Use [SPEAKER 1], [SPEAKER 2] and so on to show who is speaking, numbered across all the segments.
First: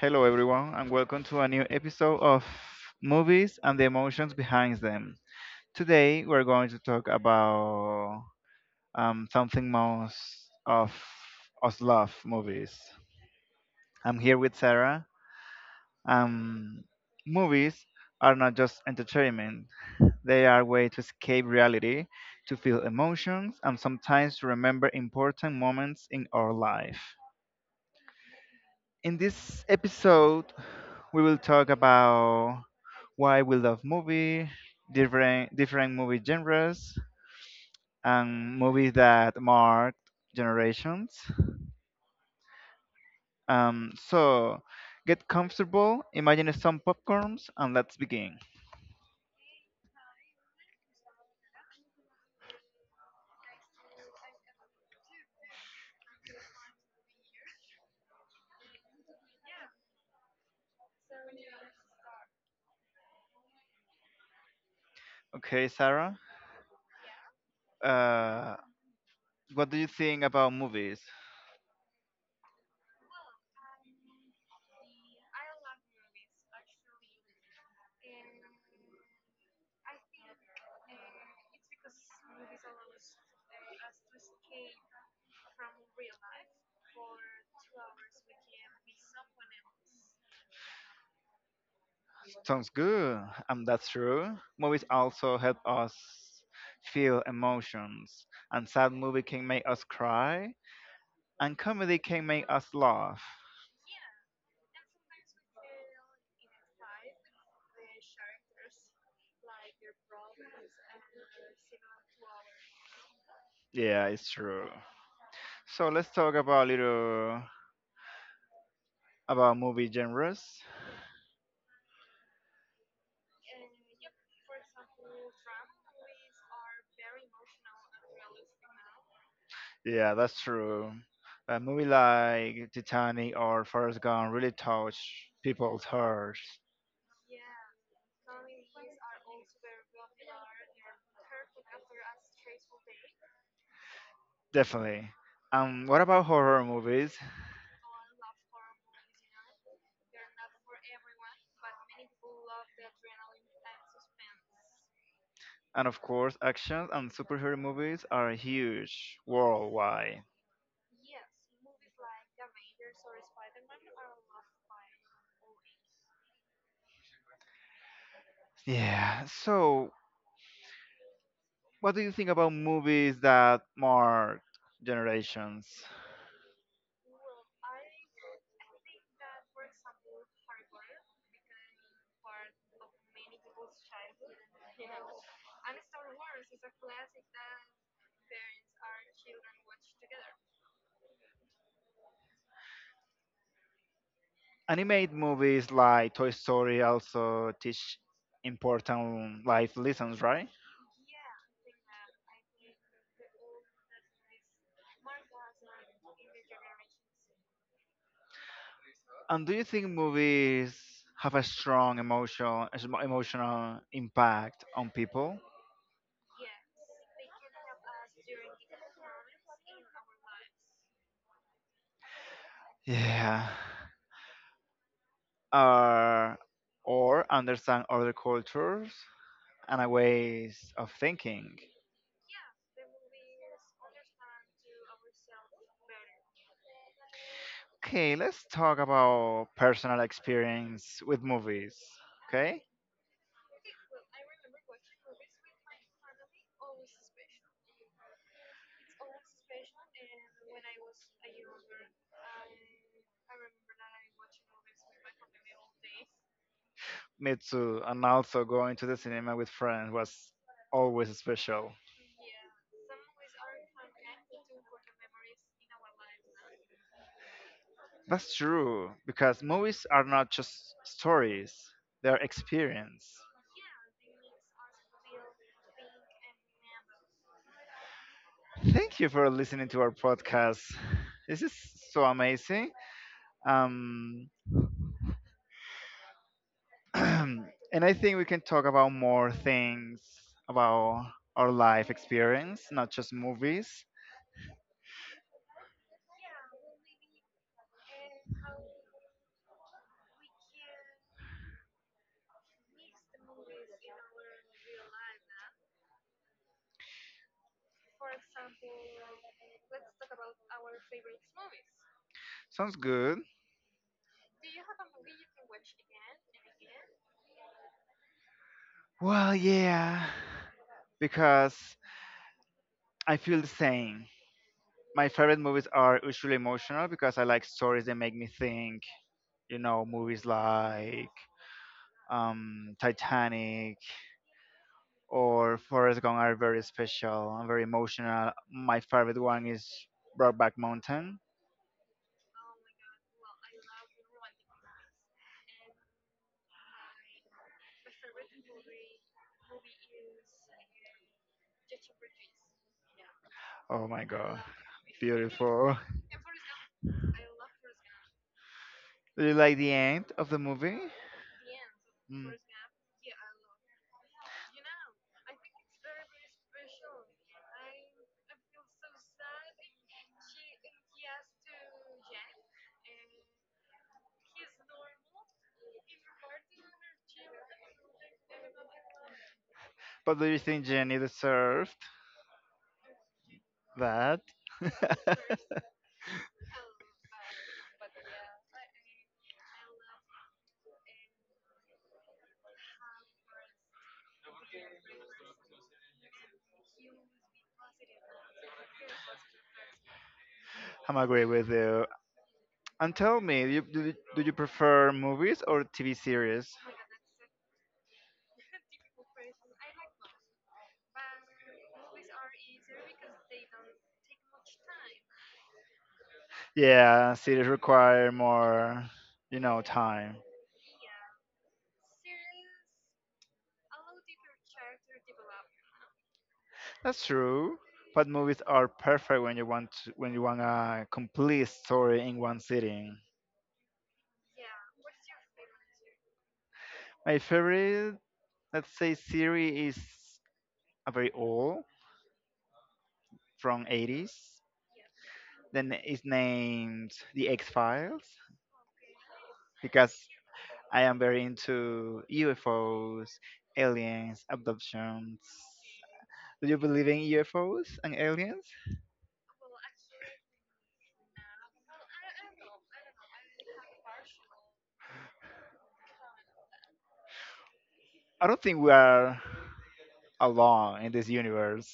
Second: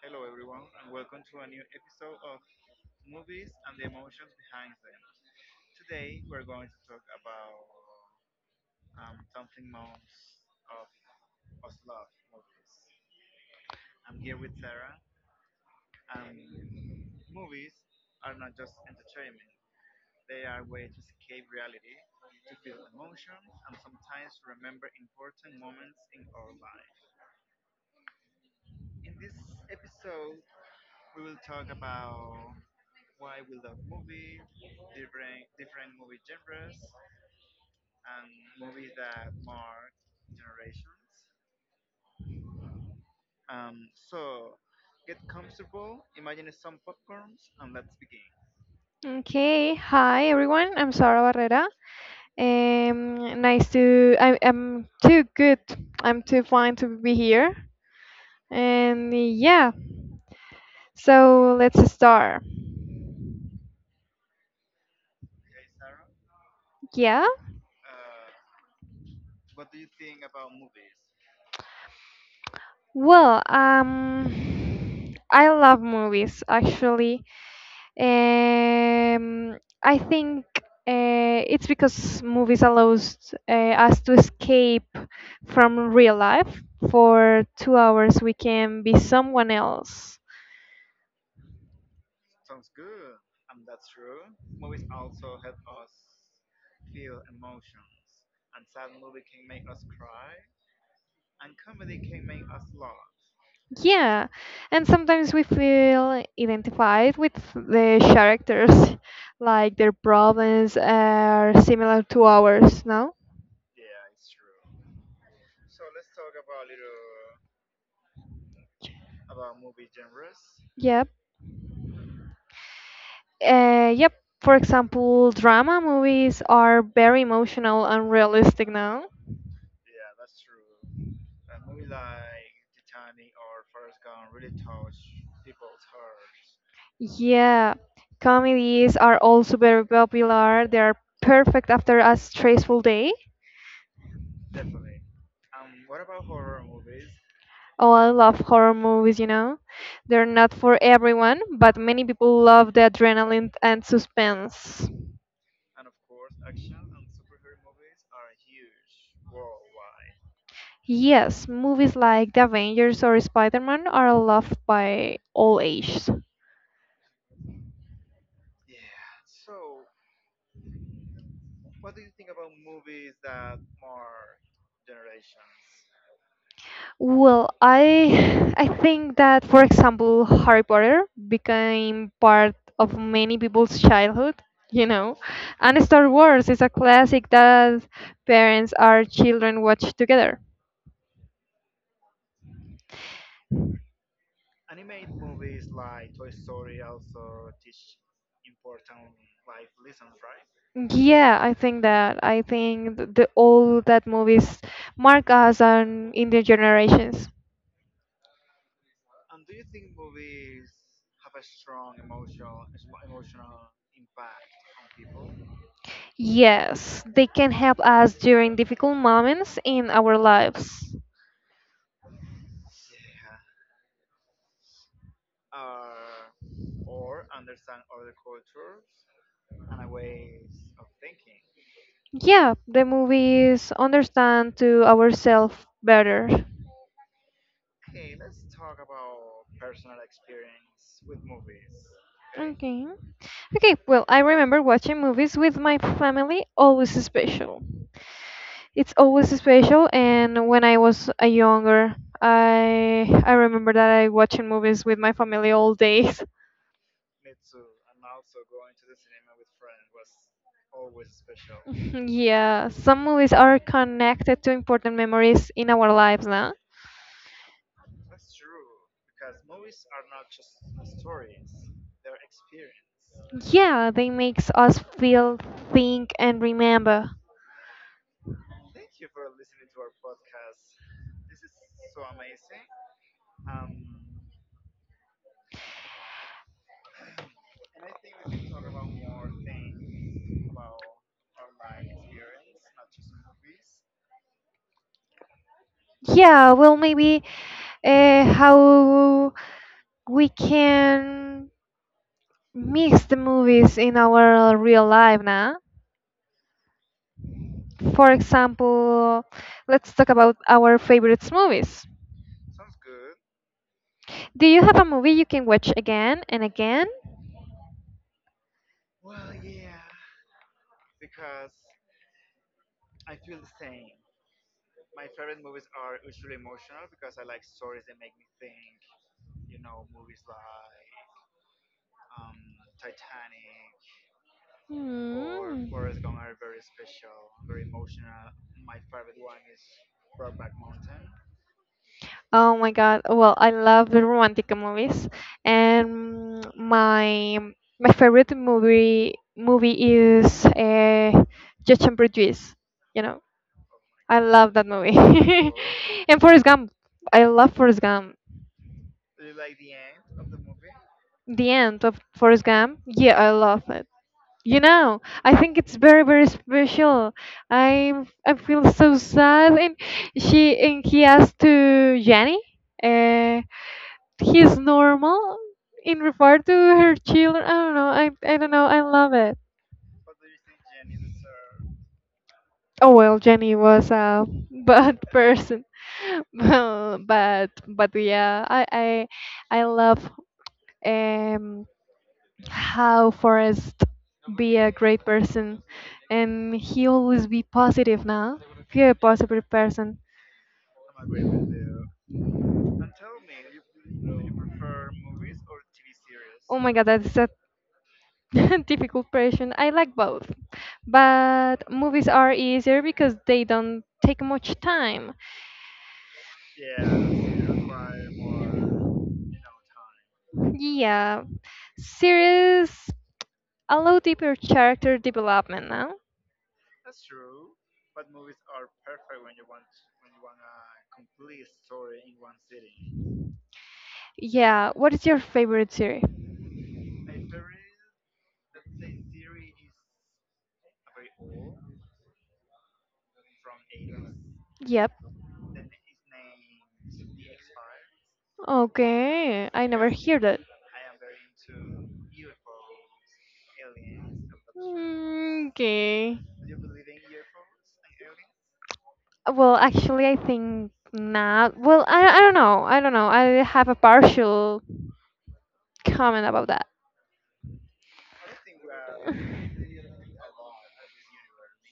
[SPEAKER 1] Hello everyone and welcome to a new episode of Movies and the Emotions Behind Them. Today we're going to talk about something most of us love movies. I'm here with Sarah. Um, movies are not just entertainment. They are a way to escape reality, to feel emotions, and sometimes to remember important moments in our life. In this episode we will talk about why we love movie, different movie genres, and movies that marked generations. So get comfortable, imagine some popcorns, and let's begin.
[SPEAKER 2] Okay, hi everyone. I'm Sara Barrera. Nice to. I'm too good. I'm too fine to be here. And yeah, so let's start.
[SPEAKER 1] Okay, Sarah,
[SPEAKER 2] Yeah.
[SPEAKER 1] uh, what do you think about movies?
[SPEAKER 2] Well, I love movies actually. Um, I think it's because movies allows us to escape from real life. For 2 hours, we can be someone else.
[SPEAKER 1] Sounds good. That's true. Movies also help us feel emotions, and sad movie can make us cry, and comedy can make us laugh.
[SPEAKER 2] Yeah, and sometimes we feel identified with the characters, like their problems are similar to ours, no?
[SPEAKER 1] Yeah, it's true. So let's talk about little about movie genres.
[SPEAKER 2] Yep. Yep. For example, drama movies are very emotional and realistic now.
[SPEAKER 1] Yeah, that's true. A movie like Titanic or Forrest Gump really touch people's hearts.
[SPEAKER 2] Yeah, comedies are also very popular. They are perfect after a stressful day.
[SPEAKER 1] Definitely. What about horror movies?
[SPEAKER 2] Oh, I love horror movies, you know. They're not for everyone, but many people love the adrenaline and suspense.
[SPEAKER 1] And of course, action and superhero movies are huge worldwide.
[SPEAKER 2] Yes, movies like The Avengers or Spider-Man are loved by all ages.
[SPEAKER 1] Yeah. So, what do you think about movies that mark generations?
[SPEAKER 2] Well, I I think that for example, Harry Potter became part of many people's childhood, you know. And Star Wars is a classic that parents or children watch together.
[SPEAKER 1] Animated movies like Toy Story also teach important life lessons, right?
[SPEAKER 2] Yeah, I think that. I think the all that movies mark us and in the generations.
[SPEAKER 1] And do you think movies have a strong emotional emotional impact on people?
[SPEAKER 2] Yes, they can help us during difficult moments in our lives.
[SPEAKER 1] Yeah. Or or understand other cultures and a ways of thinking.
[SPEAKER 2] Yeah, the movies understand to ourselves better.
[SPEAKER 1] Okay, let's talk about personal experience with movies. Okay?
[SPEAKER 2] Okay. Okay, well, I remember watching movies with my family, always special. It's always special, and when I was a younger, I remember that I watching movies with my family all days.
[SPEAKER 1] Me too. And also going to the cinema with friends was always special.
[SPEAKER 2] Yeah, some movies are connected to important memories in our lives, now.
[SPEAKER 1] That's true, because movies are not just stories, they're experience.
[SPEAKER 2] Yeah, they makes us feel, think, and remember.
[SPEAKER 1] Thank you for listening to our podcast. This is so amazing. Um, and I think we can talk about more things about our life experience, not just movies.
[SPEAKER 2] Yeah, well, maybe how we can mix the movies in our real life now. For example, let's talk about our favorite movies.
[SPEAKER 1] Sounds good.
[SPEAKER 2] Do you have a movie you can watch again and again?
[SPEAKER 1] Well, yeah, because I feel the same. My favorite movies are usually emotional because I like stories that make me think, you know, movies like Titanic or
[SPEAKER 2] Hmm.
[SPEAKER 1] Forrest Gump are very special and very emotional. My favorite one is Brokeback Mountain.
[SPEAKER 2] Oh my God. Well, I love the romantic movies, and my favorite movie is Judge and Prejudice. You know,
[SPEAKER 1] Oh my
[SPEAKER 2] I
[SPEAKER 1] god,
[SPEAKER 2] love that movie.
[SPEAKER 1] beautiful.
[SPEAKER 2] And Forrest Gump, I love Forrest Gump.
[SPEAKER 1] Do you like the end of the movie?
[SPEAKER 2] The end of
[SPEAKER 1] Mm.
[SPEAKER 2] Forrest Gump, yeah, I love it. You know, I think it's very very special. I I feel so sad, and she and he asked to Jenny. Uh, he's normal in regard to her children. I don't know. I don't know. I love it.
[SPEAKER 1] But do you think Jenny deserved
[SPEAKER 2] Oh well, Jenny was
[SPEAKER 1] that?
[SPEAKER 2] a bad person, Well, but yeah, I love um how Forrest be a great person, and he always be positive now. Be a positive person.
[SPEAKER 1] I'm agree with you. And tell me, you, do you prefer movies or TV series?
[SPEAKER 2] Oh my god, that's a difficult question. I like both. But movies are easier because they don't take much time.
[SPEAKER 1] Yeah, series require more, you know, time.
[SPEAKER 2] Yeah, series allow deeper character development, no?
[SPEAKER 1] That's true. But movies are perfect when you want to, when you want a complete story in one sitting.
[SPEAKER 2] Yeah, what is your favorite series?
[SPEAKER 1] My favorite, let's say, series is a very old from '80s.
[SPEAKER 2] Yep,
[SPEAKER 1] Then it's named The X Files
[SPEAKER 2] okay, I never
[SPEAKER 1] because
[SPEAKER 2] hear that.
[SPEAKER 1] I am very into UFOs, aliens, abductions.
[SPEAKER 2] Mm, okay.
[SPEAKER 1] Do you believe in UFOs and aliens?
[SPEAKER 2] Well, actually, I think not. Well, I don't know. I don't know. I have a partial comment about that.
[SPEAKER 1] I don't think we are alone in this universe.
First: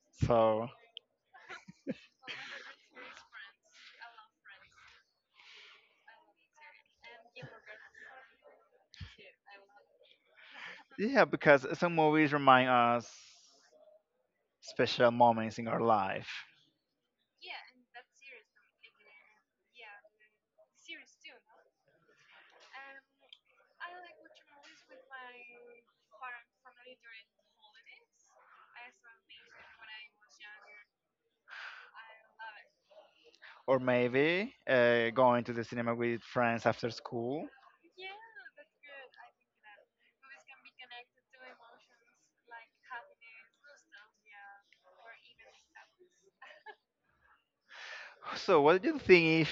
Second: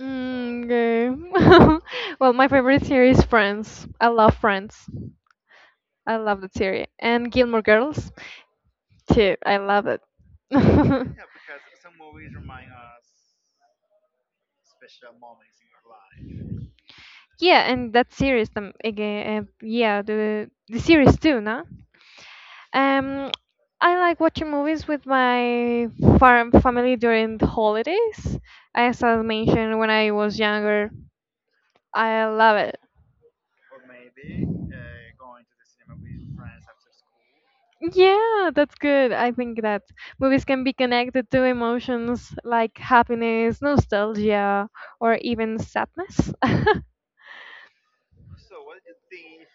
[SPEAKER 2] Mm,
[SPEAKER 1] So.
[SPEAKER 2] okay. Well, my favorite series is Friends. I love Friends. I love that series. And Gilmore Girls, too. I love it.
[SPEAKER 1] Yeah, because
[SPEAKER 2] Yeah,
[SPEAKER 1] some movies remind us special moments in our life,
[SPEAKER 2] yeah, and that series, again, yeah, the series too, no? Um, I like watching movies with my farm family during the holidays. As I mentioned, when I was younger, I love it.
[SPEAKER 1] or maybe going to the cinema with friends after school.
[SPEAKER 2] Yeah, that's good. I think that movies can be connected to emotions like happiness, nostalgia, or even sadness.
[SPEAKER 1] So, what do you think if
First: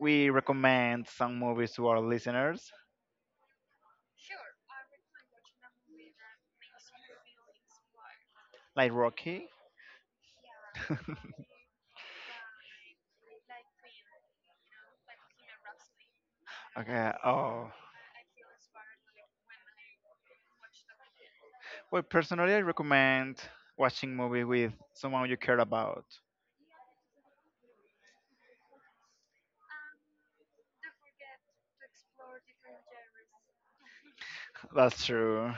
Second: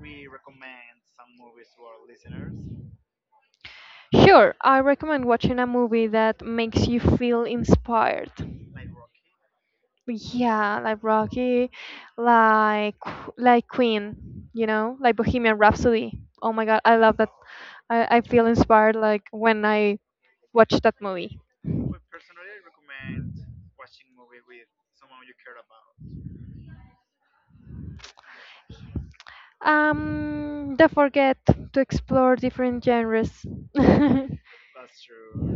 [SPEAKER 1] we recommend some movies to our listeners,
[SPEAKER 2] Sure, I recommend watching a movie that makes you feel inspired.
[SPEAKER 1] like Rocky?
[SPEAKER 2] Yeah, like Rocky, like like Queen, you know, like Bohemian Rhapsody. Oh my God, I
[SPEAKER 1] Okay.
[SPEAKER 2] love that.
[SPEAKER 1] Oh,
[SPEAKER 2] I feel inspired like when I watch that movie.
[SPEAKER 1] well, personally, I recommend watching movie with someone you care about.
[SPEAKER 2] Don't forget to explore different genres.
[SPEAKER 1] That's true,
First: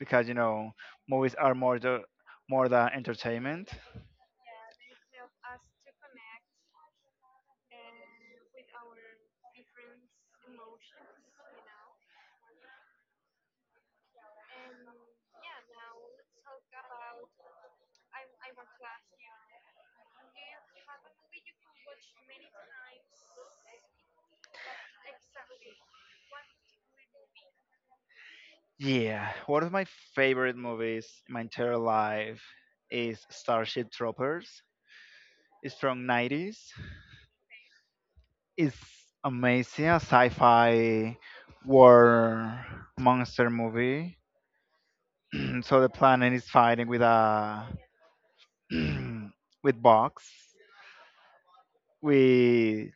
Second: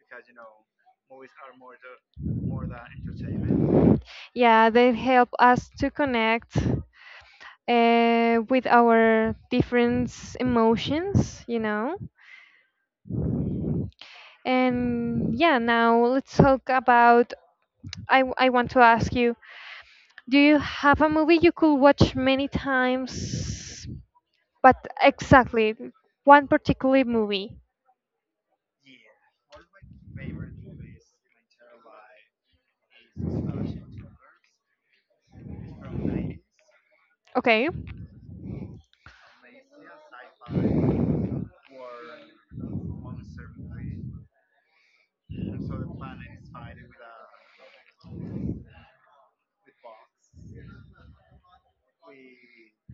[SPEAKER 1] because you know movies are more more than entertainment.
[SPEAKER 2] Yeah, they help us to connect with our different emotions. And yeah, now let's talk about. I want to ask you, do you have a movie you could watch many times? But exactly, one particular movie.
[SPEAKER 1] Yeah, one of my favorite movies in my entire life is Starship Troopers. It's from '90s.
[SPEAKER 2] Okay,
[SPEAKER 1] It's amazing, a sci-fi war monster movie. so the planet is fighting with a with bugs, with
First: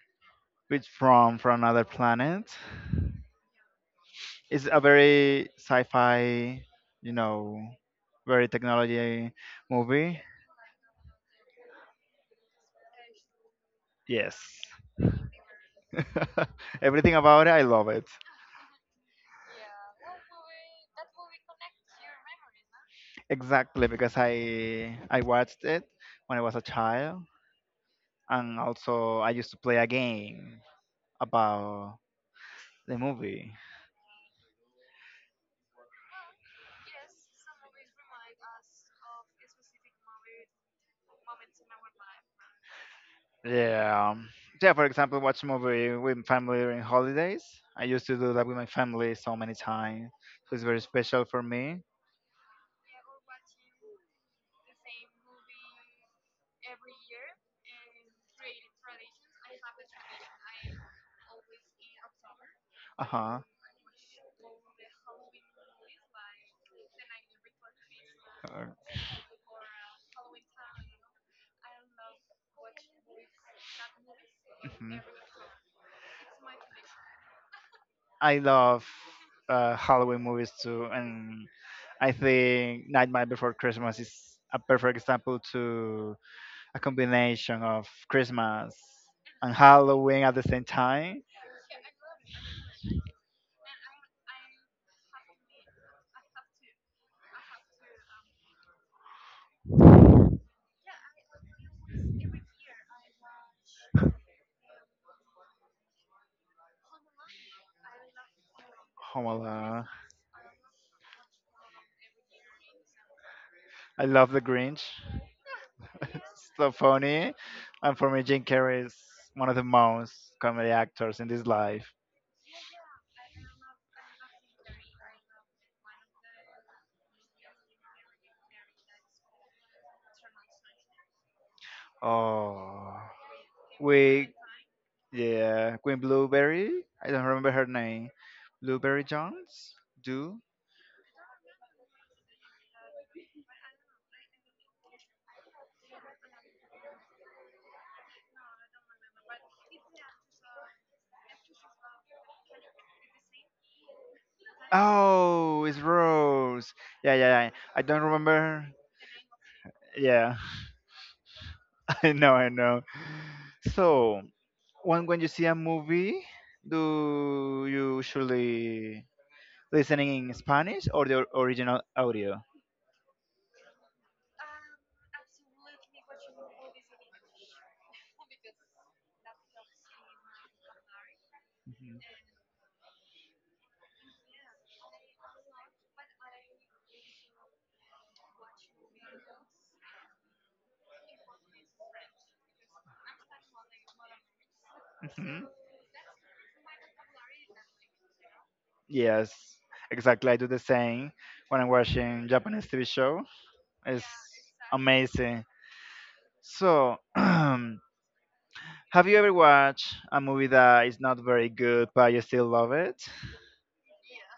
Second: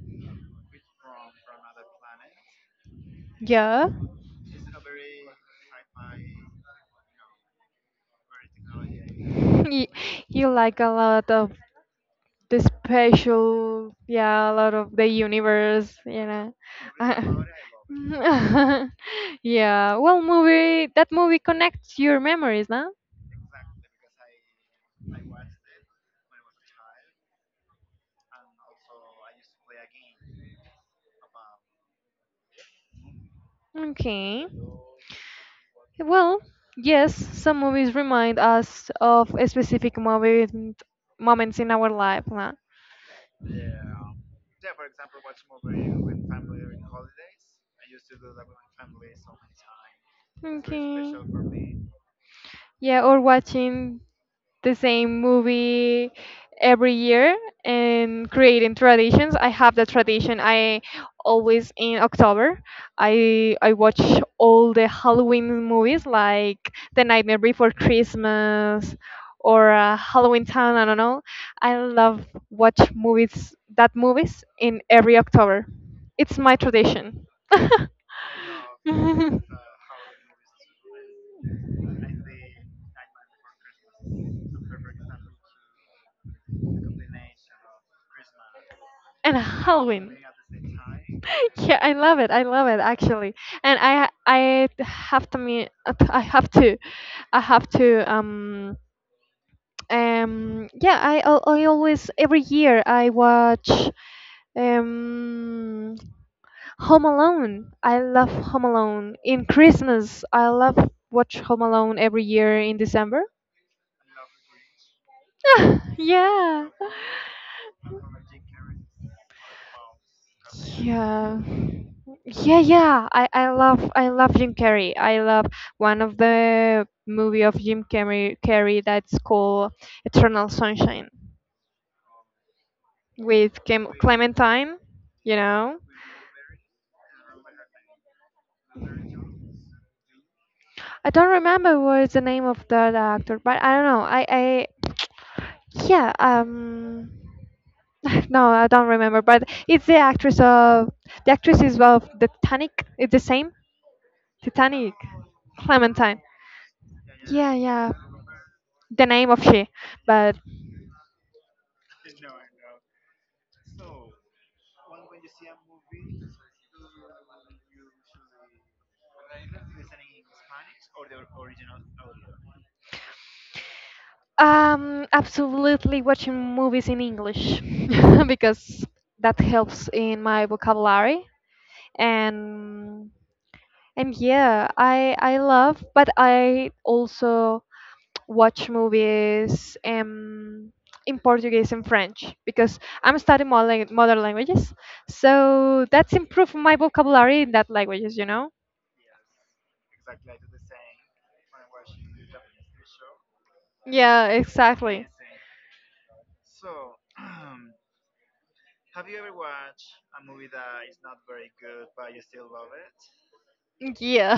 [SPEAKER 1] with from another planet.
[SPEAKER 2] yeah.
[SPEAKER 1] It's a very sci-fi, you know, very technology
[SPEAKER 2] You,
[SPEAKER 1] movie.
[SPEAKER 2] you like a lot of the special,
[SPEAKER 1] Yes.
[SPEAKER 2] yeah, a lot of the universe, you know.
[SPEAKER 1] Everything about it, I love it.
[SPEAKER 2] Yeah, well, movie that movie connects your memories, no?
[SPEAKER 1] Exactly, because I watched it when I was a child, and also I used to play a game about the movie.
[SPEAKER 2] Okay. Well, yes, some movies remind us of a specific moment, moments in our life, no?
[SPEAKER 1] Yeah, yeah. For example, watch movie with family during holidays. I used to do that with my family so many times. So it's very
[SPEAKER 2] Okay.
[SPEAKER 1] special for me.
[SPEAKER 2] Yeah, or watching the same movie every year and creating traditions. I have the tradition. I always in October,
[SPEAKER 1] Uh-huh.
[SPEAKER 2] I watch all the Halloween movies like The Nightmare Before
[SPEAKER 1] Uh huh.
[SPEAKER 2] Christmas or Halloween Town. I don't know. I love watch movies that movies in
[SPEAKER 1] Mhm.
[SPEAKER 2] every October. It's my tradition.
[SPEAKER 1] I love Halloween movies too, and I think Nightmare Before Christmas is a perfect example to a combination of Christmas
[SPEAKER 2] And
[SPEAKER 1] and
[SPEAKER 2] Halloween.
[SPEAKER 1] Halloween at the same time.
[SPEAKER 2] Yeah, I love it. I love it actually. And I have to me I have to I have to yeah, I always every year I watch um Home Alone. I love Home Alone.
[SPEAKER 1] Oh my
[SPEAKER 2] In
[SPEAKER 1] God.
[SPEAKER 2] Christmas, I love watch Home Alone every year in December.
[SPEAKER 1] I love The Grinch. It's
[SPEAKER 2] Yeah.
[SPEAKER 1] so funny. And for me, Jim Carrey is one of the most comedy actors in
[SPEAKER 2] Yeah.
[SPEAKER 1] this life.
[SPEAKER 2] Yeah, yeah. I love Jim Carrey. I love one of the movie of Jim Carrey that's called Eternal Sunshine
[SPEAKER 1] Oh,
[SPEAKER 2] with Clem
[SPEAKER 1] we
[SPEAKER 2] Clementine. You know,
[SPEAKER 1] yeah, Queen Blueberry. I don't remember her name. Blueberry Jones. Do
[SPEAKER 2] I don't remember what is the name of that actor, but I don't know. I yeah no I don't remember, but it's the actress is of the Titanic. It's the same Titanic
[SPEAKER 1] Oh, it's
[SPEAKER 2] Clementine.
[SPEAKER 1] Rose. Yeah, yeah, yeah.
[SPEAKER 2] Yeah,
[SPEAKER 1] I
[SPEAKER 2] yeah.
[SPEAKER 1] don't remember.
[SPEAKER 2] The name of she, but
[SPEAKER 1] Yeah, I know, I know. So, when you see a movie, do you usually listening in Spanish or the original audio?
[SPEAKER 2] Absolutely watching movies in English because that helps in my vocabulary
[SPEAKER 1] Mhm.
[SPEAKER 2] and and yeah, I love, but I also watch movies in Portuguese and French because I'm studying modern languages,
[SPEAKER 1] Mhm.
[SPEAKER 2] so that's improved my vocabulary in that languages, you know?
[SPEAKER 1] Yes, exactly. I do the same when I'm watching Japanese TV show. It's
[SPEAKER 2] Yeah, exactly.
[SPEAKER 1] amazing. So, have you ever watched a movie that is not very good, but you still love it?
[SPEAKER 2] Yeah,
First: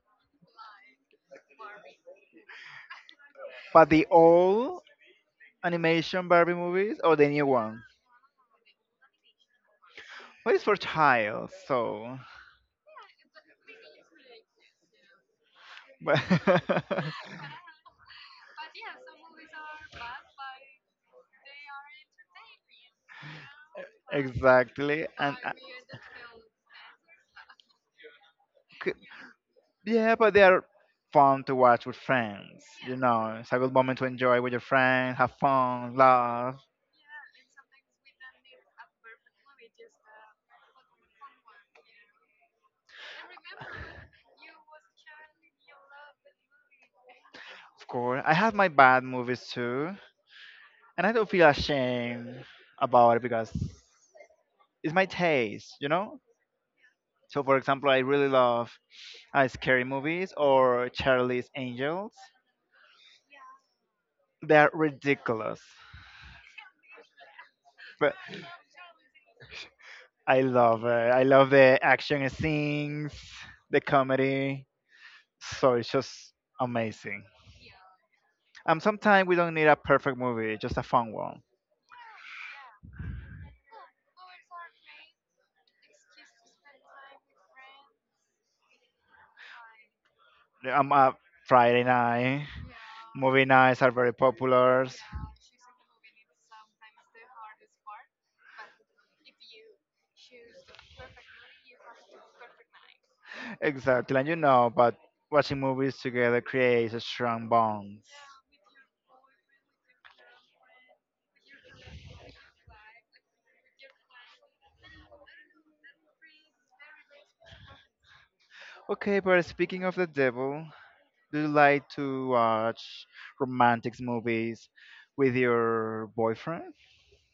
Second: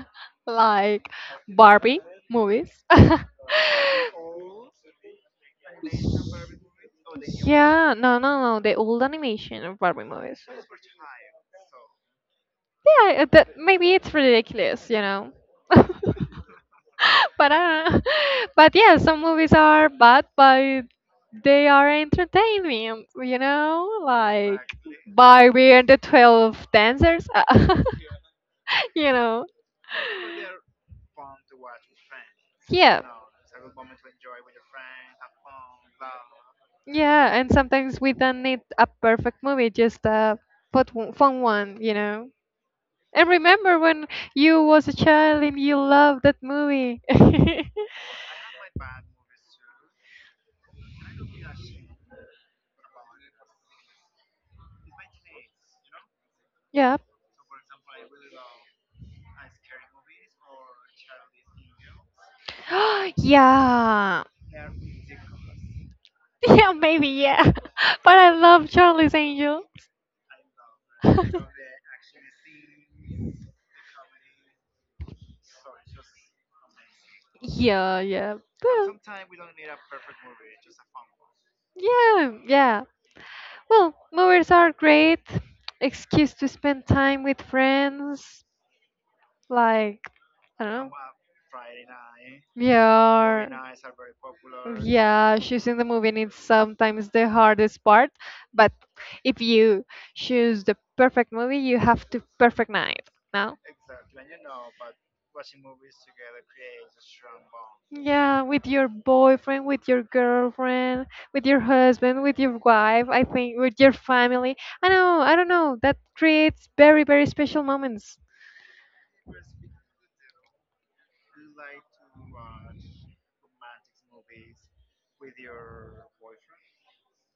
[SPEAKER 2] like Barbie movies.
[SPEAKER 1] But the old animation Barbie movies or the new one?
[SPEAKER 2] Yeah, no, no, no, the old animation of Barbie movies.
[SPEAKER 1] Well, it's for child, so.
[SPEAKER 2] Yeah, that maybe it's ridiculous, you know.
[SPEAKER 1] but-
[SPEAKER 2] but But yeah, some movies are bad, but they are entertaining, you know, like
[SPEAKER 1] Exactly. And
[SPEAKER 2] Barbie and the 12 Dancers,
[SPEAKER 1] c-
[SPEAKER 2] you know.
[SPEAKER 1] yeah, but they are fun to watch with friends. You
[SPEAKER 2] Yeah.
[SPEAKER 1] know, it's a good moment to enjoy with your friends, have fun, laugh.
[SPEAKER 2] Yeah, and sometimes we don't need a perfect movie, just a put one, fun one, you know. And remember when you was a child and you loved that movie.
[SPEAKER 1] Of course, I have my bad movies too, and I don't feel ashamed about it because it's my taste. You know.
[SPEAKER 2] Yeah.
[SPEAKER 1] So, for example, I really love scary movies or Charlie's Angels.
[SPEAKER 2] Yeah.
[SPEAKER 1] They're ridiculous,
[SPEAKER 2] Yeah, maybe yeah.
[SPEAKER 1] but
[SPEAKER 2] But I love Charlie's Angel.
[SPEAKER 1] I love it. I love the action scenes, the comedy. So it's just amazing.
[SPEAKER 2] Yeah, yeah. Well,
[SPEAKER 1] Sometimes we don't need a perfect movie, just a fun one.
[SPEAKER 2] yeah, yeah. Well, movies are great excuse to spend time with friends. Like, I don't know.
[SPEAKER 1] Um, uh, Friday night movie
[SPEAKER 2] Yeah.
[SPEAKER 1] nights are very popular.
[SPEAKER 2] Yeah, choosing the movie is sometimes the hardest part, but if you choose the perfect movie, you have to perfect night. Now,
[SPEAKER 1] Exactly, and you know, but watching movies together creates a strong bond.
[SPEAKER 2] yeah, with your boyfriend, with your girlfriend, with your husband, with your wife, I think with your family. I know, I don't know. That creates very, very special moments.
[SPEAKER 1] Okay, but speaking of the devil, do you like to watch romantic movies with your boyfriend?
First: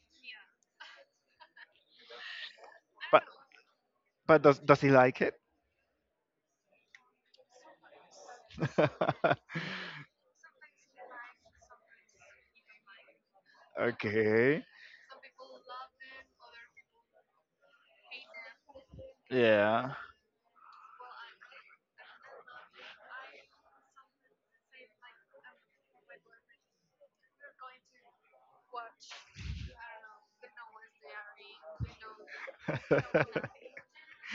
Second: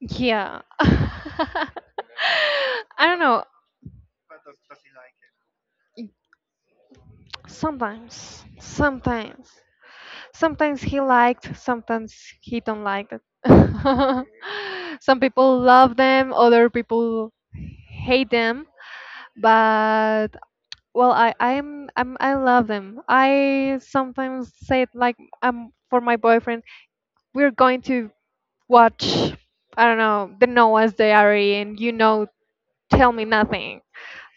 [SPEAKER 2] Yeah. I don't
[SPEAKER 1] But
[SPEAKER 2] know.
[SPEAKER 1] But does he like it?
[SPEAKER 2] Sometimes, sometimes, sometimes, he liked, sometimes he don't like it.
[SPEAKER 1] okay.
[SPEAKER 2] Some people love them, other people hate them.
[SPEAKER 1] Yeah.
[SPEAKER 2] But well, I love them. I sometimes say it like for my boyfriend, we're going to watch I don't know the Noah's Diary, and tell me nothing.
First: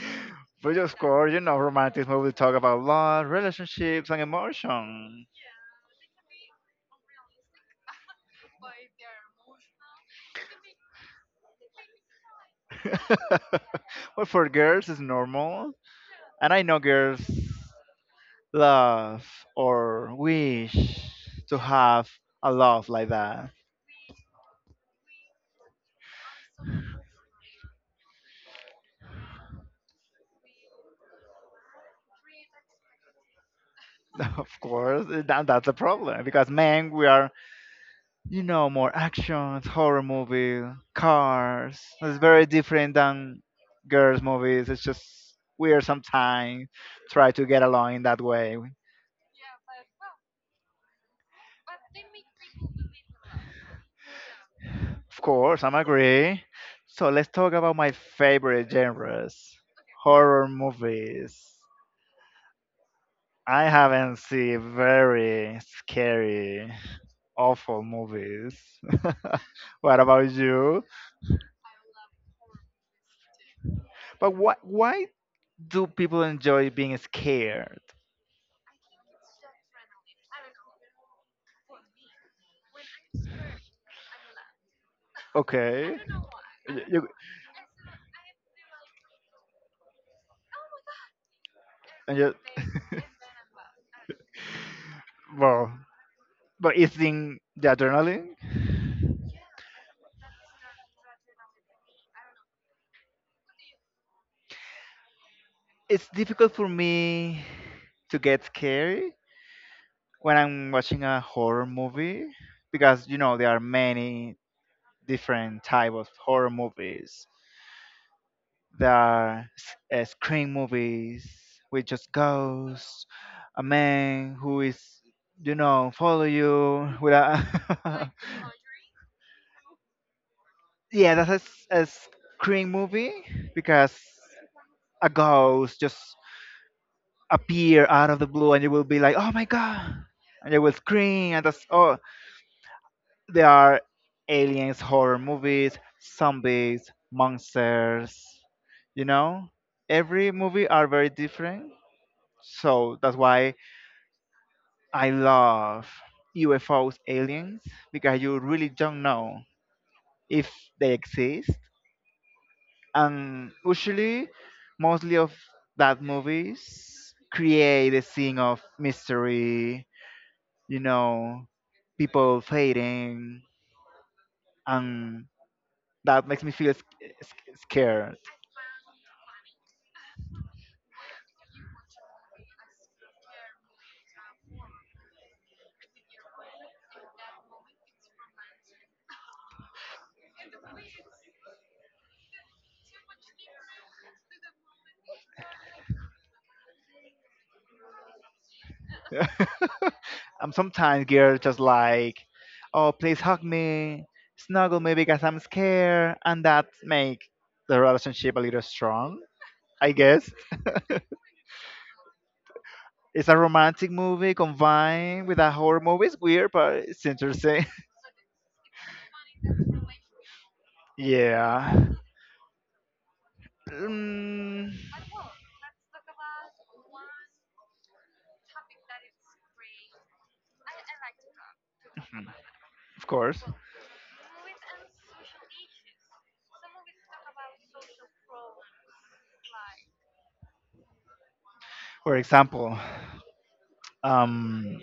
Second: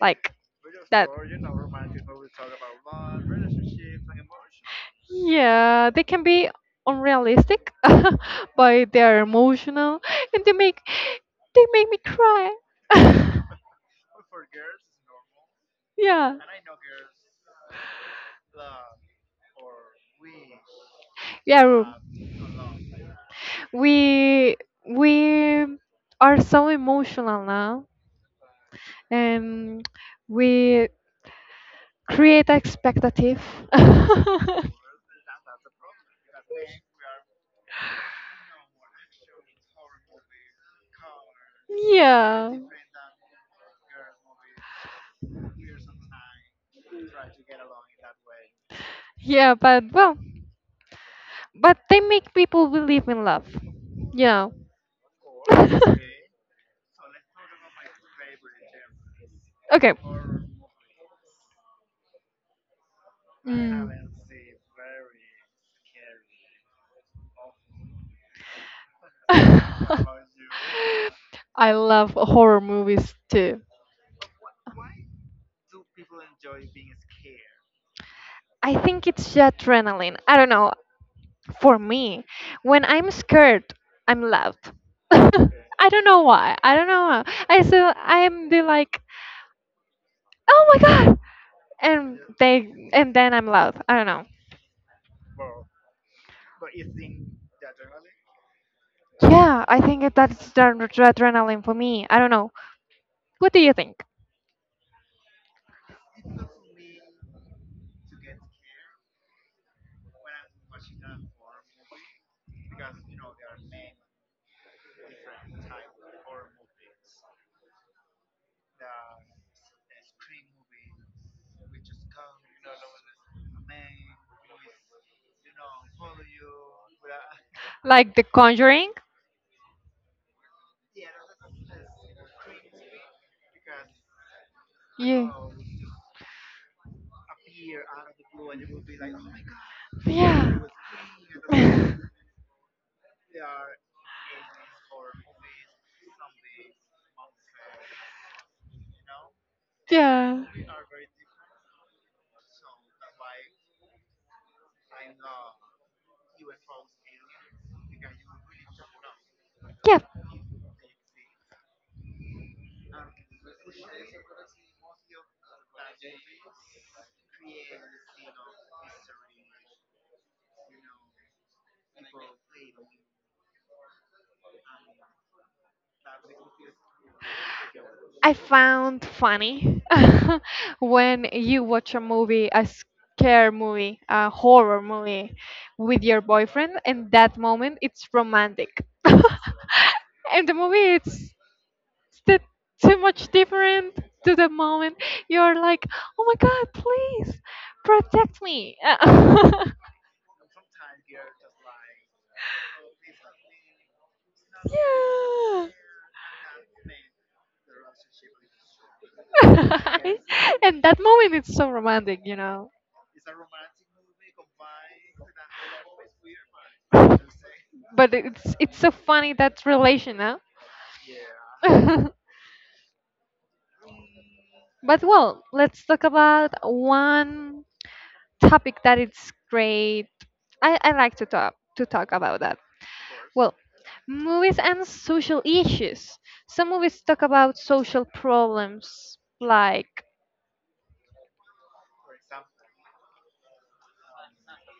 [SPEAKER 2] Like
[SPEAKER 1] but of
[SPEAKER 2] that. Or,
[SPEAKER 1] course, you know,
[SPEAKER 2] romantic,
[SPEAKER 1] romantic
[SPEAKER 2] where we
[SPEAKER 1] movies
[SPEAKER 2] talk
[SPEAKER 1] talk about
[SPEAKER 2] about love,
[SPEAKER 1] love,
[SPEAKER 2] relationships,
[SPEAKER 1] relationships, and
[SPEAKER 2] and emotions.
[SPEAKER 1] emotion.
[SPEAKER 2] Yeah, they can be unrealistic but they are emotional and they make me cry.
[SPEAKER 1] well, for girls, it's normal.
[SPEAKER 2] Yeah, and
[SPEAKER 1] And
[SPEAKER 2] I
[SPEAKER 1] I
[SPEAKER 2] know
[SPEAKER 1] know girls
[SPEAKER 2] girls,
[SPEAKER 1] love or wish to
[SPEAKER 2] yeah, love
[SPEAKER 1] have a
[SPEAKER 2] a lot
[SPEAKER 1] love like
[SPEAKER 2] like that.
[SPEAKER 1] that.
[SPEAKER 2] we we are so emotional now and we create expectative.
[SPEAKER 1] Of course, that's a problem because
[SPEAKER 2] That thing.
[SPEAKER 1] men, we are you know, more actions, horror movie, cars. It's very
[SPEAKER 2] Yeah.
[SPEAKER 1] different than girls' movies. It's just weird sometimes. Try to get along in that way.
[SPEAKER 2] Yeah, but well, but they make people believe in love. Yeah.
[SPEAKER 1] Of course, I'm agree. So let's talk about my favorite genres.
[SPEAKER 2] Okay.
[SPEAKER 1] Horror movies. I
[SPEAKER 2] Mm.
[SPEAKER 1] haven't seen very scary, awful movies. what about you?
[SPEAKER 2] I love horror movies too.
[SPEAKER 1] But why do people enjoy being scared?
[SPEAKER 2] I think it's the adrenaline. I don't know. For me when I'm scared I'm loud. I
[SPEAKER 1] Okay.
[SPEAKER 2] don't know why I
[SPEAKER 1] Y-
[SPEAKER 2] don't know
[SPEAKER 1] You,
[SPEAKER 2] why. I so I'm be like oh my god,
[SPEAKER 1] and
[SPEAKER 2] and
[SPEAKER 1] you,
[SPEAKER 2] they and then I'm loud, I don't know.
[SPEAKER 1] well, but it's in the adrenaline.
[SPEAKER 2] Yeah, I think that that's the adrenaline for me, I don't know, what do you think?
[SPEAKER 1] It's difficult for me to get scary when I'm watching a horror movie because you know there are many different type of horror movies. There are scream movies with just ghosts, a man who is you know follow you with a
[SPEAKER 2] Like The Conjuring.
[SPEAKER 1] yeah, that's a, a screen movie because a
[SPEAKER 2] Yeah.
[SPEAKER 1] ghost just appear out of the blue and you will be like, oh my god, and they
[SPEAKER 2] Yeah.
[SPEAKER 1] will scream and that's oh, there are aliens, horror movies, zombies, monsters, you know, every
[SPEAKER 2] Yeah. Yeah.
[SPEAKER 1] movie are very different. So that's why I love UFOs, aliens because you really don't know if they exist and usually mostly of that movies create a scene of mystery you know people fading and that makes me feel s- scared.
[SPEAKER 2] I found funny when you watch a movie, a scare movie, a horror movie with your boyfriend, and that moment it's romantic. And the movie it's too much different to the moment you're like, oh my god, please protect me.
[SPEAKER 1] And sometimes girls just like oh
[SPEAKER 2] Yeah.
[SPEAKER 1] please hug me snuggle me because I'm scared and that make the relationship a little strong I guess
[SPEAKER 2] And that moment it's so romantic, you know.
[SPEAKER 1] it's a romantic movie combined with a horror movie it's weird but it's interesting.
[SPEAKER 2] But it's so funny that relation, huh?
[SPEAKER 1] yeah. Mm,
[SPEAKER 2] But well, let's talk about one topic that it's great. I like to talk about that.
[SPEAKER 1] of course.
[SPEAKER 2] Well, movies and social issues. Some movies talk about social problems like
[SPEAKER 1] For example, um,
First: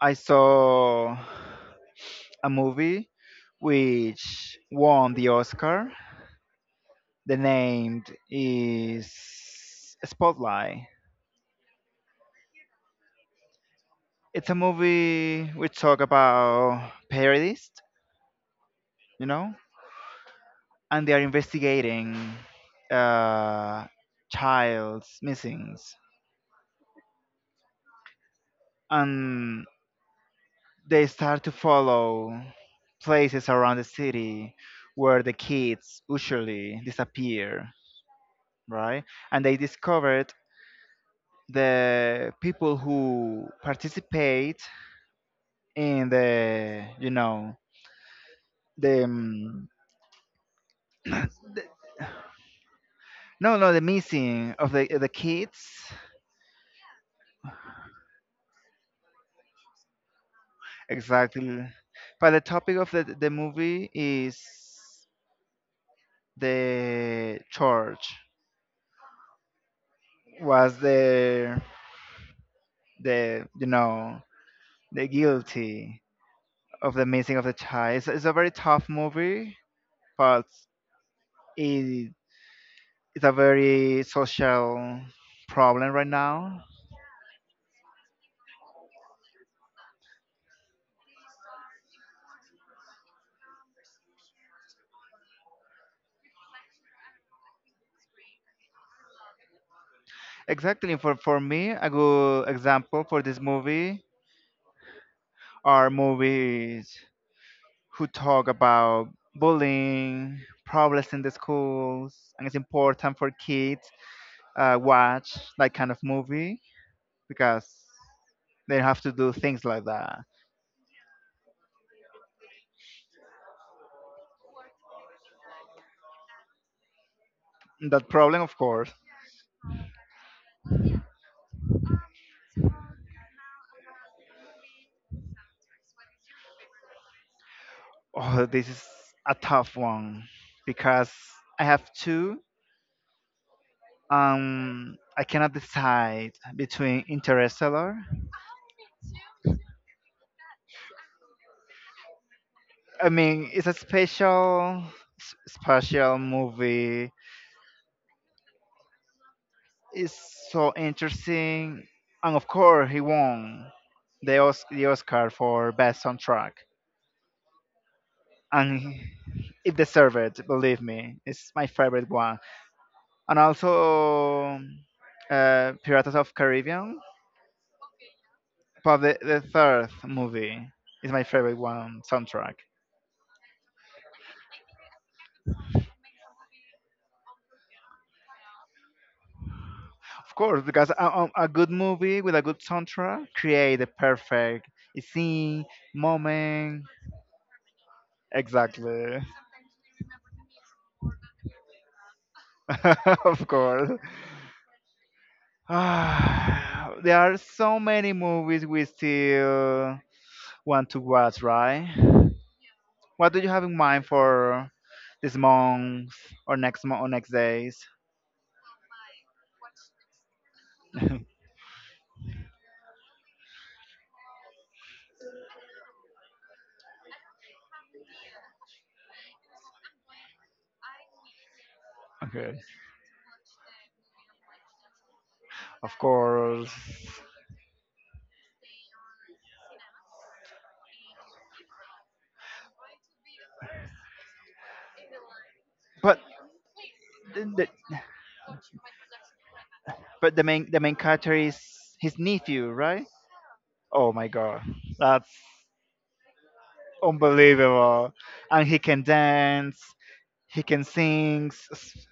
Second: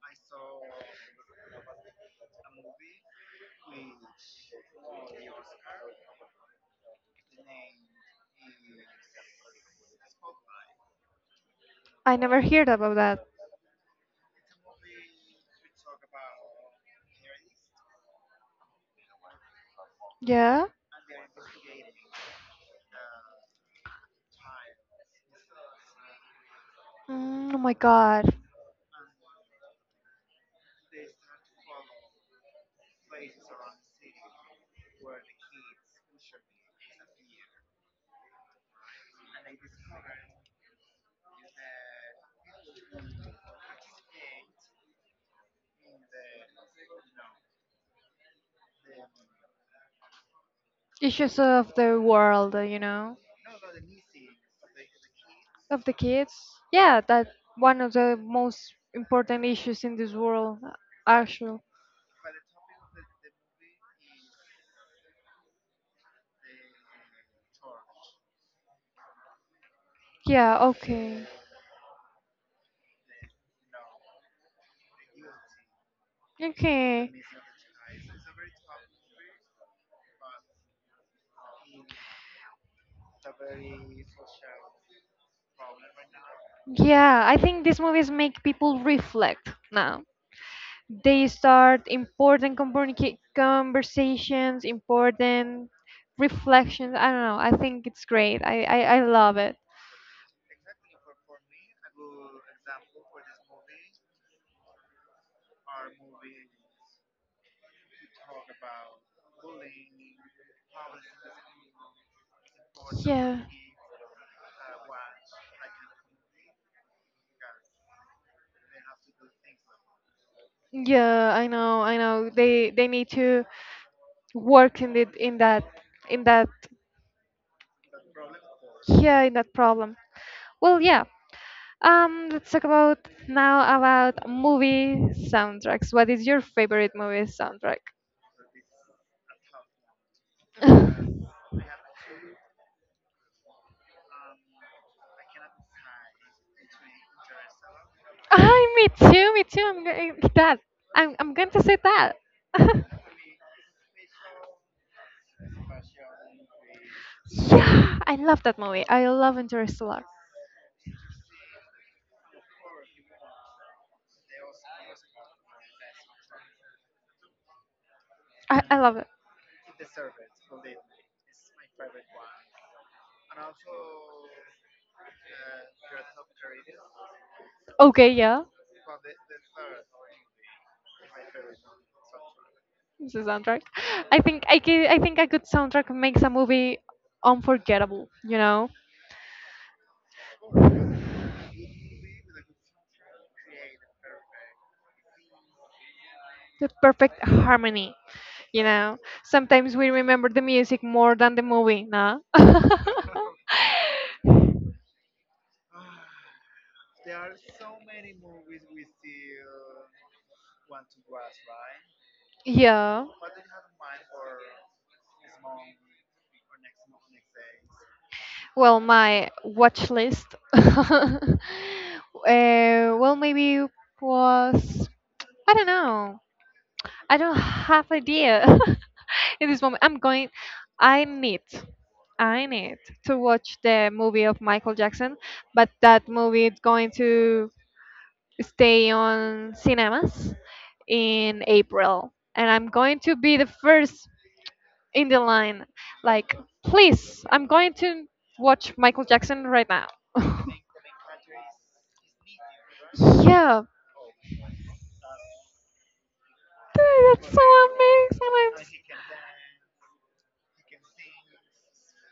[SPEAKER 1] I saw a movie which won the Oscar. The name is Spotlight.
[SPEAKER 2] I never heard about that.
[SPEAKER 1] It's a movie which talk about terrorists, you know,
[SPEAKER 2] Yeah.
[SPEAKER 1] and they are investigating uh, child's missings.
[SPEAKER 2] Mm, oh my god.
[SPEAKER 1] And they start to follow places around the city where the kids usually disappear, right? And they discovered the people who participate in the, you know, the, um,
[SPEAKER 2] Issues
[SPEAKER 1] the
[SPEAKER 2] of the world, you know,
[SPEAKER 1] no, no, the missing of the kids.
[SPEAKER 2] of the kids. Yeah, that one of the most important issues in this world, actually.
[SPEAKER 1] Exactly. But the topic of the movie is the church
[SPEAKER 2] Yeah,
[SPEAKER 1] was
[SPEAKER 2] okay.
[SPEAKER 1] the you know the guilty of the
[SPEAKER 2] Okay.
[SPEAKER 1] missing of the child. It's a very tough movie, but it, it's a very social problem right now.
[SPEAKER 2] Yeah, I think these movies make people reflect now. They start important conversations, important reflections. I don't know. I think it's great. I love it.
[SPEAKER 1] Exactly for me, a good example for this movie are movies who talk about bullying, problems in the schools, and it's important for
[SPEAKER 2] Yeah.
[SPEAKER 1] kids watch that kind of movie because they have to do things like that.
[SPEAKER 2] Yeah, I know, I know. They need to work in it in that in that
[SPEAKER 1] That problem, of course.
[SPEAKER 2] yeah, in that problem. Well, yeah. Let's talk about now about movie soundtracks. What is your favorite movie soundtrack?
[SPEAKER 1] Oh, this is a tough one because I have two. I cannot decide between Interstellar.
[SPEAKER 2] Ay, me too, me too. I'm going that. I'm going to say that.
[SPEAKER 1] I mean, it's a special, special movie.
[SPEAKER 2] Yeah, I love that movie. I love Interstellar.
[SPEAKER 1] It's so interesting, and of course, he won the Oscar for best soundtrack,
[SPEAKER 2] I,
[SPEAKER 1] and
[SPEAKER 2] I love it.
[SPEAKER 1] it deserved it. Believe me, it's my favorite one. And also, Pirates of Caribbean
[SPEAKER 2] Okay, yeah,
[SPEAKER 1] But the third movie is my favorite one soundtrack.
[SPEAKER 2] this is soundtrack. I think a good soundtrack makes a movie unforgettable.
[SPEAKER 1] Of course, because a good movie with a good soundtrack create the perfect scene,
[SPEAKER 2] The
[SPEAKER 1] moment.
[SPEAKER 2] perfect harmony. You know,
[SPEAKER 1] Exactly.
[SPEAKER 2] Sometimes we remember the music more than the movie. Nah.
[SPEAKER 1] of course. Ah, there are so many movies we still want to watch, right?
[SPEAKER 2] Yeah.
[SPEAKER 1] What do you have in mind for this month or next days?
[SPEAKER 2] Well, my watch list. uh, well, maybe was I don't know. I don't have idea in this moment. I'm going. I need. I
[SPEAKER 1] okay.
[SPEAKER 2] need to watch the movie of Michael Jackson, but
[SPEAKER 1] Of
[SPEAKER 2] that movie is
[SPEAKER 1] course.
[SPEAKER 2] going to stay on cinemas in April, and I'm going to be the first in the line.
[SPEAKER 1] But
[SPEAKER 2] Like, please, I'm
[SPEAKER 1] the
[SPEAKER 2] going to watch Michael Jackson right now.
[SPEAKER 1] but the main character is his nephew, right?
[SPEAKER 2] Yeah.
[SPEAKER 1] Oh my god. That's
[SPEAKER 2] That's so
[SPEAKER 1] unbelievable.
[SPEAKER 2] amazing. I'm
[SPEAKER 1] And he can dance, he can sing. S-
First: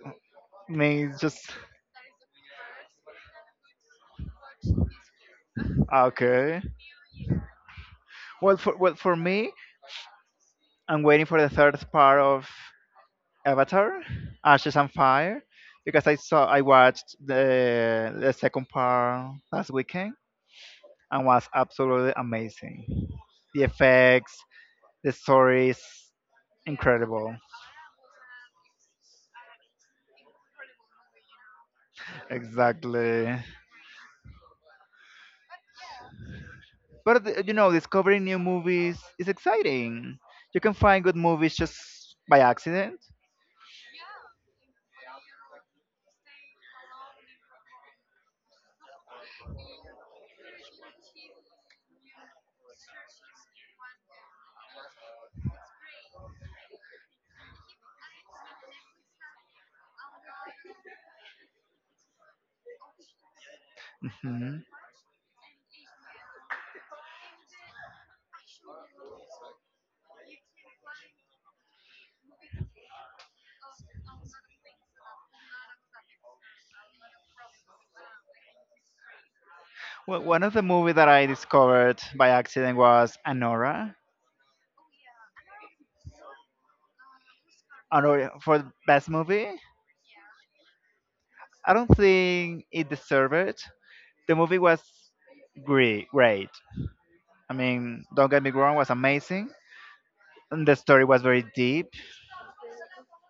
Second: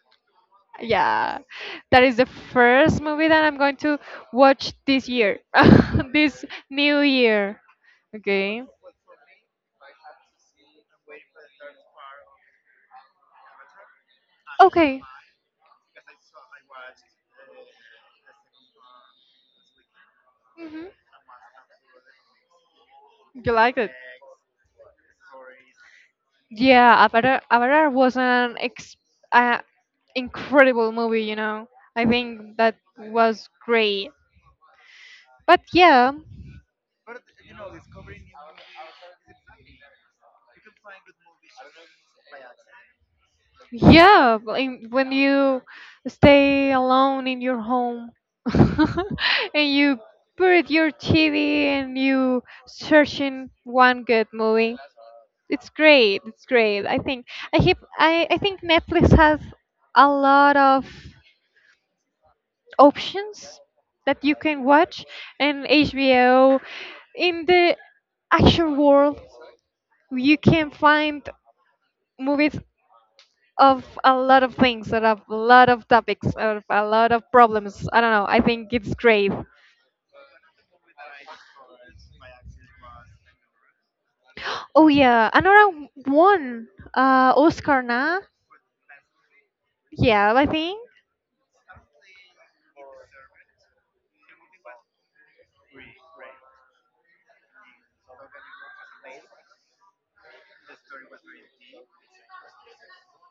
[SPEAKER 1] Me it's
[SPEAKER 2] yeah,
[SPEAKER 1] just
[SPEAKER 2] that is the first movie that I'm going to watch this year, this
[SPEAKER 1] okay.
[SPEAKER 2] new year.
[SPEAKER 1] Well
[SPEAKER 2] Okay.
[SPEAKER 1] for well for me, I'm waiting for the third part of Avatar, Ashes and
[SPEAKER 2] Okay.
[SPEAKER 1] Fire, because I saw I watched the second part last weekend
[SPEAKER 2] Hmm.
[SPEAKER 1] and was absolutely amazing.
[SPEAKER 2] You
[SPEAKER 1] The
[SPEAKER 2] like it?
[SPEAKER 1] effects, the story is
[SPEAKER 2] Yeah,
[SPEAKER 1] incredible.
[SPEAKER 2] Avatar was an uh, incredible movie, you know. I think that
[SPEAKER 1] Exactly.
[SPEAKER 2] was great. But yeah,
[SPEAKER 1] But th- you know, discovering new movies is exciting. You can find good movies just by accident.
[SPEAKER 2] yeah, like, when you stay alone in your home and you put your TV and you searching one good movie, it's great. It's great. I think I keep, I think Netflix has a lot of options that you
[SPEAKER 1] Mhm.
[SPEAKER 2] can watch, and HBO in the action world you can find movies of a lot of things, out of a lot of topics, of a lot of problems. I don't know. I think it's great.
[SPEAKER 1] Well, one of the movies that I discovered by accident was Anora.
[SPEAKER 2] Oh yeah, Anora won Oscar, nah?
[SPEAKER 1] Anora for the best movie.
[SPEAKER 2] Yeah, I think.
[SPEAKER 1] I don't think it deserved it. The movie was great. Great. I mean, don't get me wrong, was amazing. And the story was very deep.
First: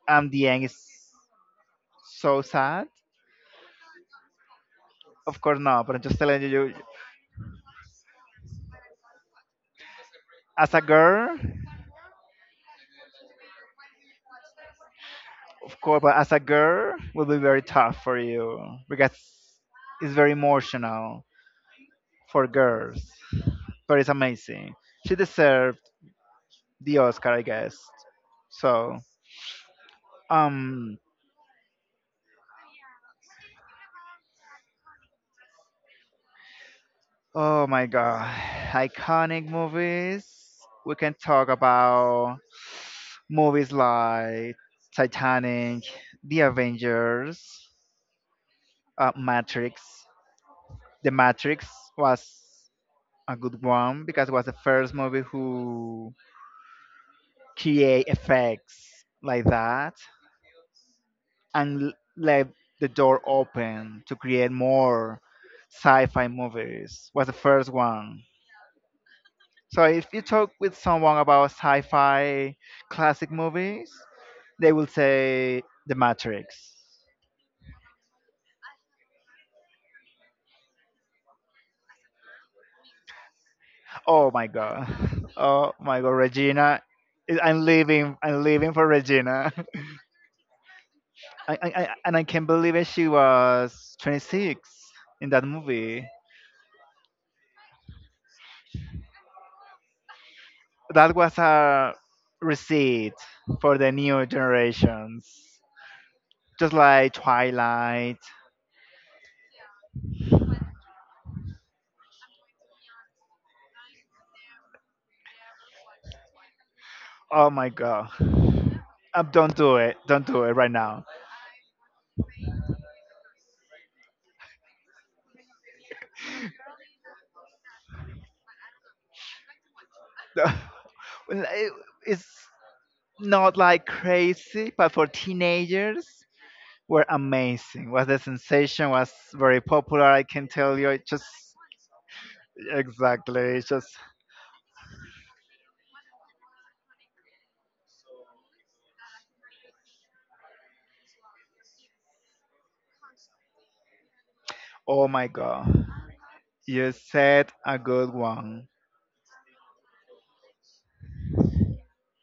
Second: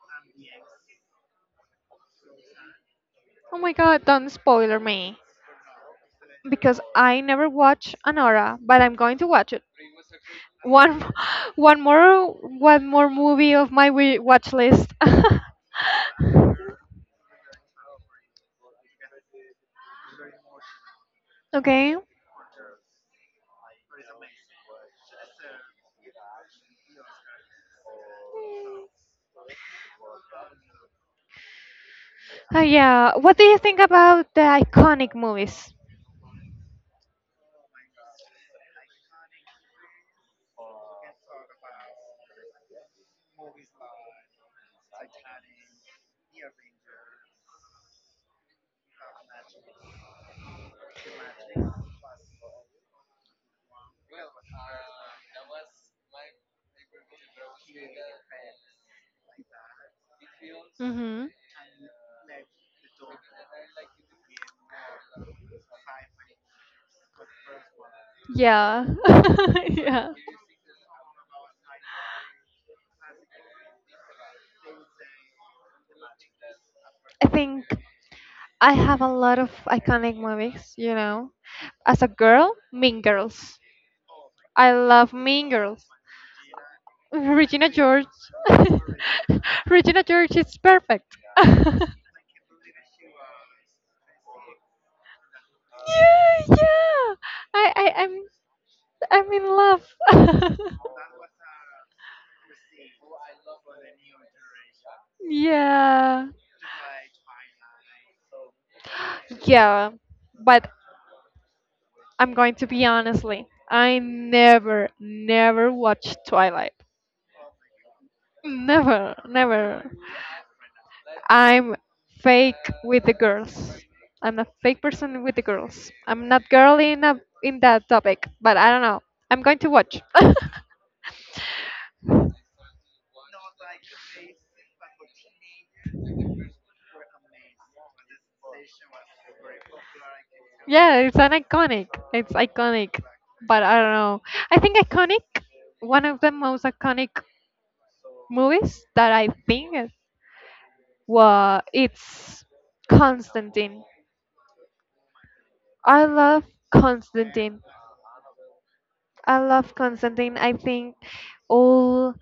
[SPEAKER 1] And the end is so sad.
[SPEAKER 2] Oh my God, don't spoiler me
[SPEAKER 1] Of course not, but I'm just telling you,
[SPEAKER 2] because I never watch Anora, but I'm going to watch
[SPEAKER 1] as a
[SPEAKER 2] one
[SPEAKER 1] girl,
[SPEAKER 2] one more movie of my watch list.
[SPEAKER 1] of course, but as a girl, will be very tough for you because it's very emotional
[SPEAKER 2] Okay.
[SPEAKER 1] for girls. But it's amazing. She deserved the Oscar, I guess. So, um,
[SPEAKER 2] Yeah. What do you think about the iconic movies?
[SPEAKER 1] oh my god, iconic movies. We can talk about movies like Titanic, The Avengers, Matrix. The Matrix was a good one because it was the first movie who create effects like that
[SPEAKER 2] Mhm.
[SPEAKER 1] and left the door open to create more sci-fi movies was the first one
[SPEAKER 2] Yeah.
[SPEAKER 1] so if
[SPEAKER 2] Yeah.
[SPEAKER 1] you talk with someone about sci-fi classic movies they will say the matrix.
[SPEAKER 2] I think I have a lot of iconic movies, you know. As a girl, Mean Girls.
[SPEAKER 1] Oh my
[SPEAKER 2] I
[SPEAKER 1] god.
[SPEAKER 2] love Mean
[SPEAKER 1] oh
[SPEAKER 2] Girls.
[SPEAKER 1] my god Regina. I- i'm
[SPEAKER 2] Regina George.
[SPEAKER 1] leaving i'm leaving for Regina.
[SPEAKER 2] Regina George is perfect. yeah,
[SPEAKER 1] And I can't believe it she was 26 in that movie.
[SPEAKER 2] yeah. I, I, I'm, I'm in love.
[SPEAKER 1] That was a receipt for the new generations.
[SPEAKER 2] yeah,
[SPEAKER 1] Just like Twilight.
[SPEAKER 2] yeah. But I'm going to be honestly. I never, never watched Twilight.
[SPEAKER 1] Oh my god.
[SPEAKER 2] Never,
[SPEAKER 1] Don't do
[SPEAKER 2] never.
[SPEAKER 1] it. Don't do it right now.
[SPEAKER 2] I'm fake with the girls. I'm a fake person with the girls. I'm not girly in that topic, but I don't know. I'm going to watch.
[SPEAKER 1] Well, it's not like crazy, but for teenagers were amazing. Was the sensation was very popular. I can tell you.
[SPEAKER 2] Yeah,
[SPEAKER 1] It
[SPEAKER 2] it's
[SPEAKER 1] just
[SPEAKER 2] an iconic. It's iconic,
[SPEAKER 1] exactly.
[SPEAKER 2] but
[SPEAKER 1] It's
[SPEAKER 2] I don't
[SPEAKER 1] just
[SPEAKER 2] know. I think iconic. One of the most iconic movies that I think is- wa it's Constantine.
[SPEAKER 1] oh my god.
[SPEAKER 2] I love
[SPEAKER 1] You said
[SPEAKER 2] Constantine.
[SPEAKER 1] a good one.
[SPEAKER 2] I love Constantine. I think all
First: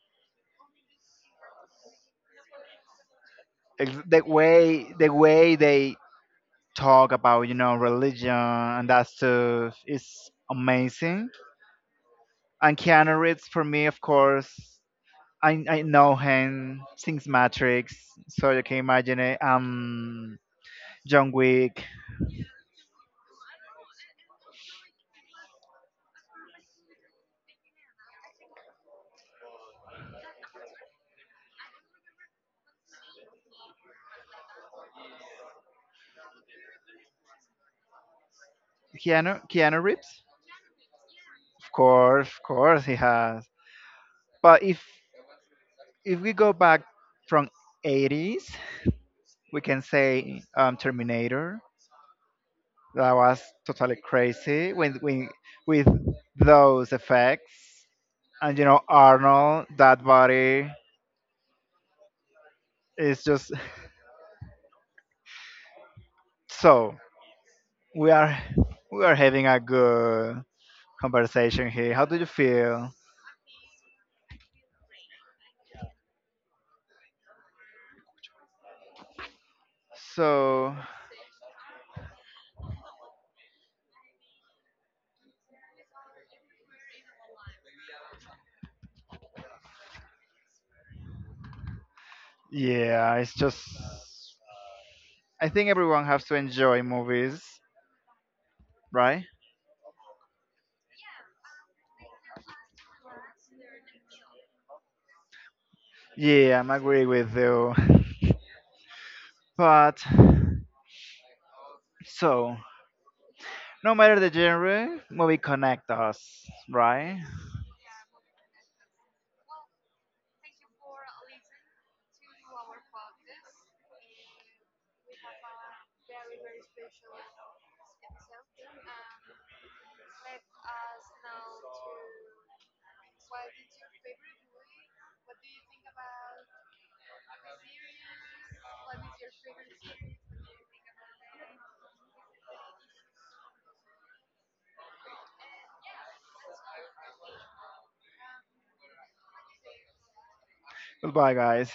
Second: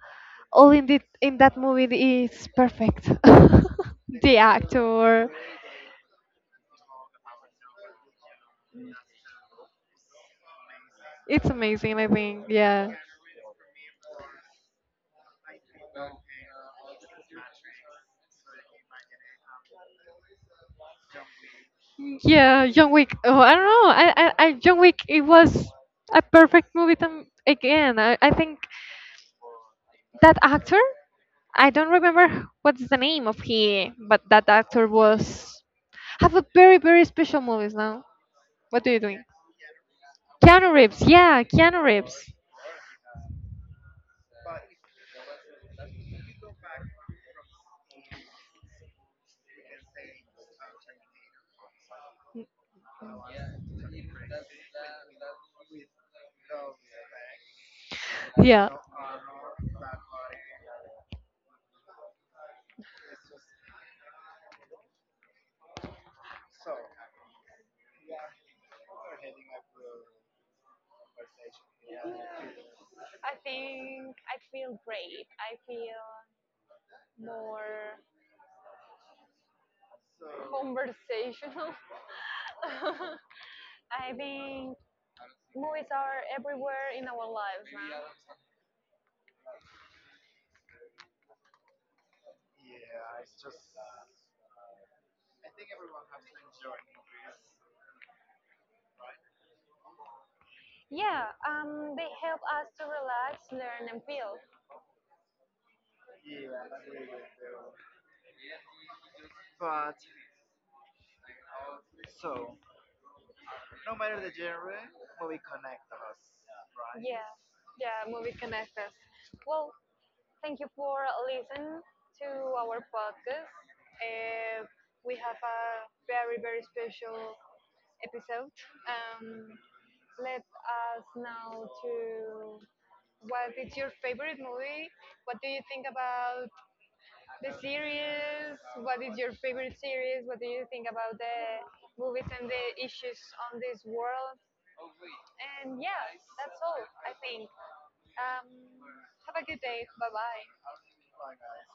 [SPEAKER 2] all in the in that movie is perfect.
[SPEAKER 1] Ex- The
[SPEAKER 2] The
[SPEAKER 1] way the
[SPEAKER 2] actor,
[SPEAKER 1] way they talk about you know religion and that stuff is amazing.
[SPEAKER 2] it's amazing. I think,
[SPEAKER 1] And
[SPEAKER 2] yeah,
[SPEAKER 1] Keanu Reeves for me, of course, I know him since Matrix, so you can imagine it. John Wick,
[SPEAKER 2] yeah. John Wick. Oh, I don't know. I John Wick. It was a perfect movie. Again, I think that actor I don't remember what's the name of he but that actor was have a very very special movies now what do you doing
[SPEAKER 1] Keanu Reeves,
[SPEAKER 2] keanu reeves yeah keanu reeves
[SPEAKER 1] of course he has. But if we go back from '80s, we can say Terminator. That was totally crazy with those effects. And you
[SPEAKER 2] yeah.
[SPEAKER 1] know, Arnold, that body is just so we are we are having a good conversation here. How do you feel?
[SPEAKER 2] I think I feel great. I feel more
[SPEAKER 1] So
[SPEAKER 2] conversational. I think we were in our lives.
[SPEAKER 1] yeah, it's just I think everyone has to enjoy movies, right?
[SPEAKER 2] Yeah, they help us to relax, learn, and feel.
[SPEAKER 1] Yeah, I'm agree with you. But so no matter the genre, movie connect us, right?
[SPEAKER 2] Yeah, yeah, movie connect us. Well, thank you for listening to our podcast. Uh, we have a very, very special episode. Um, Let us know to what is your favorite movie? What do you think about the series? What is your favorite series? What do you think about the movies and the issues on this world, and yeah, that's all, I think. Um, have a good day. Bye bye.
[SPEAKER 1] Goodbye guys.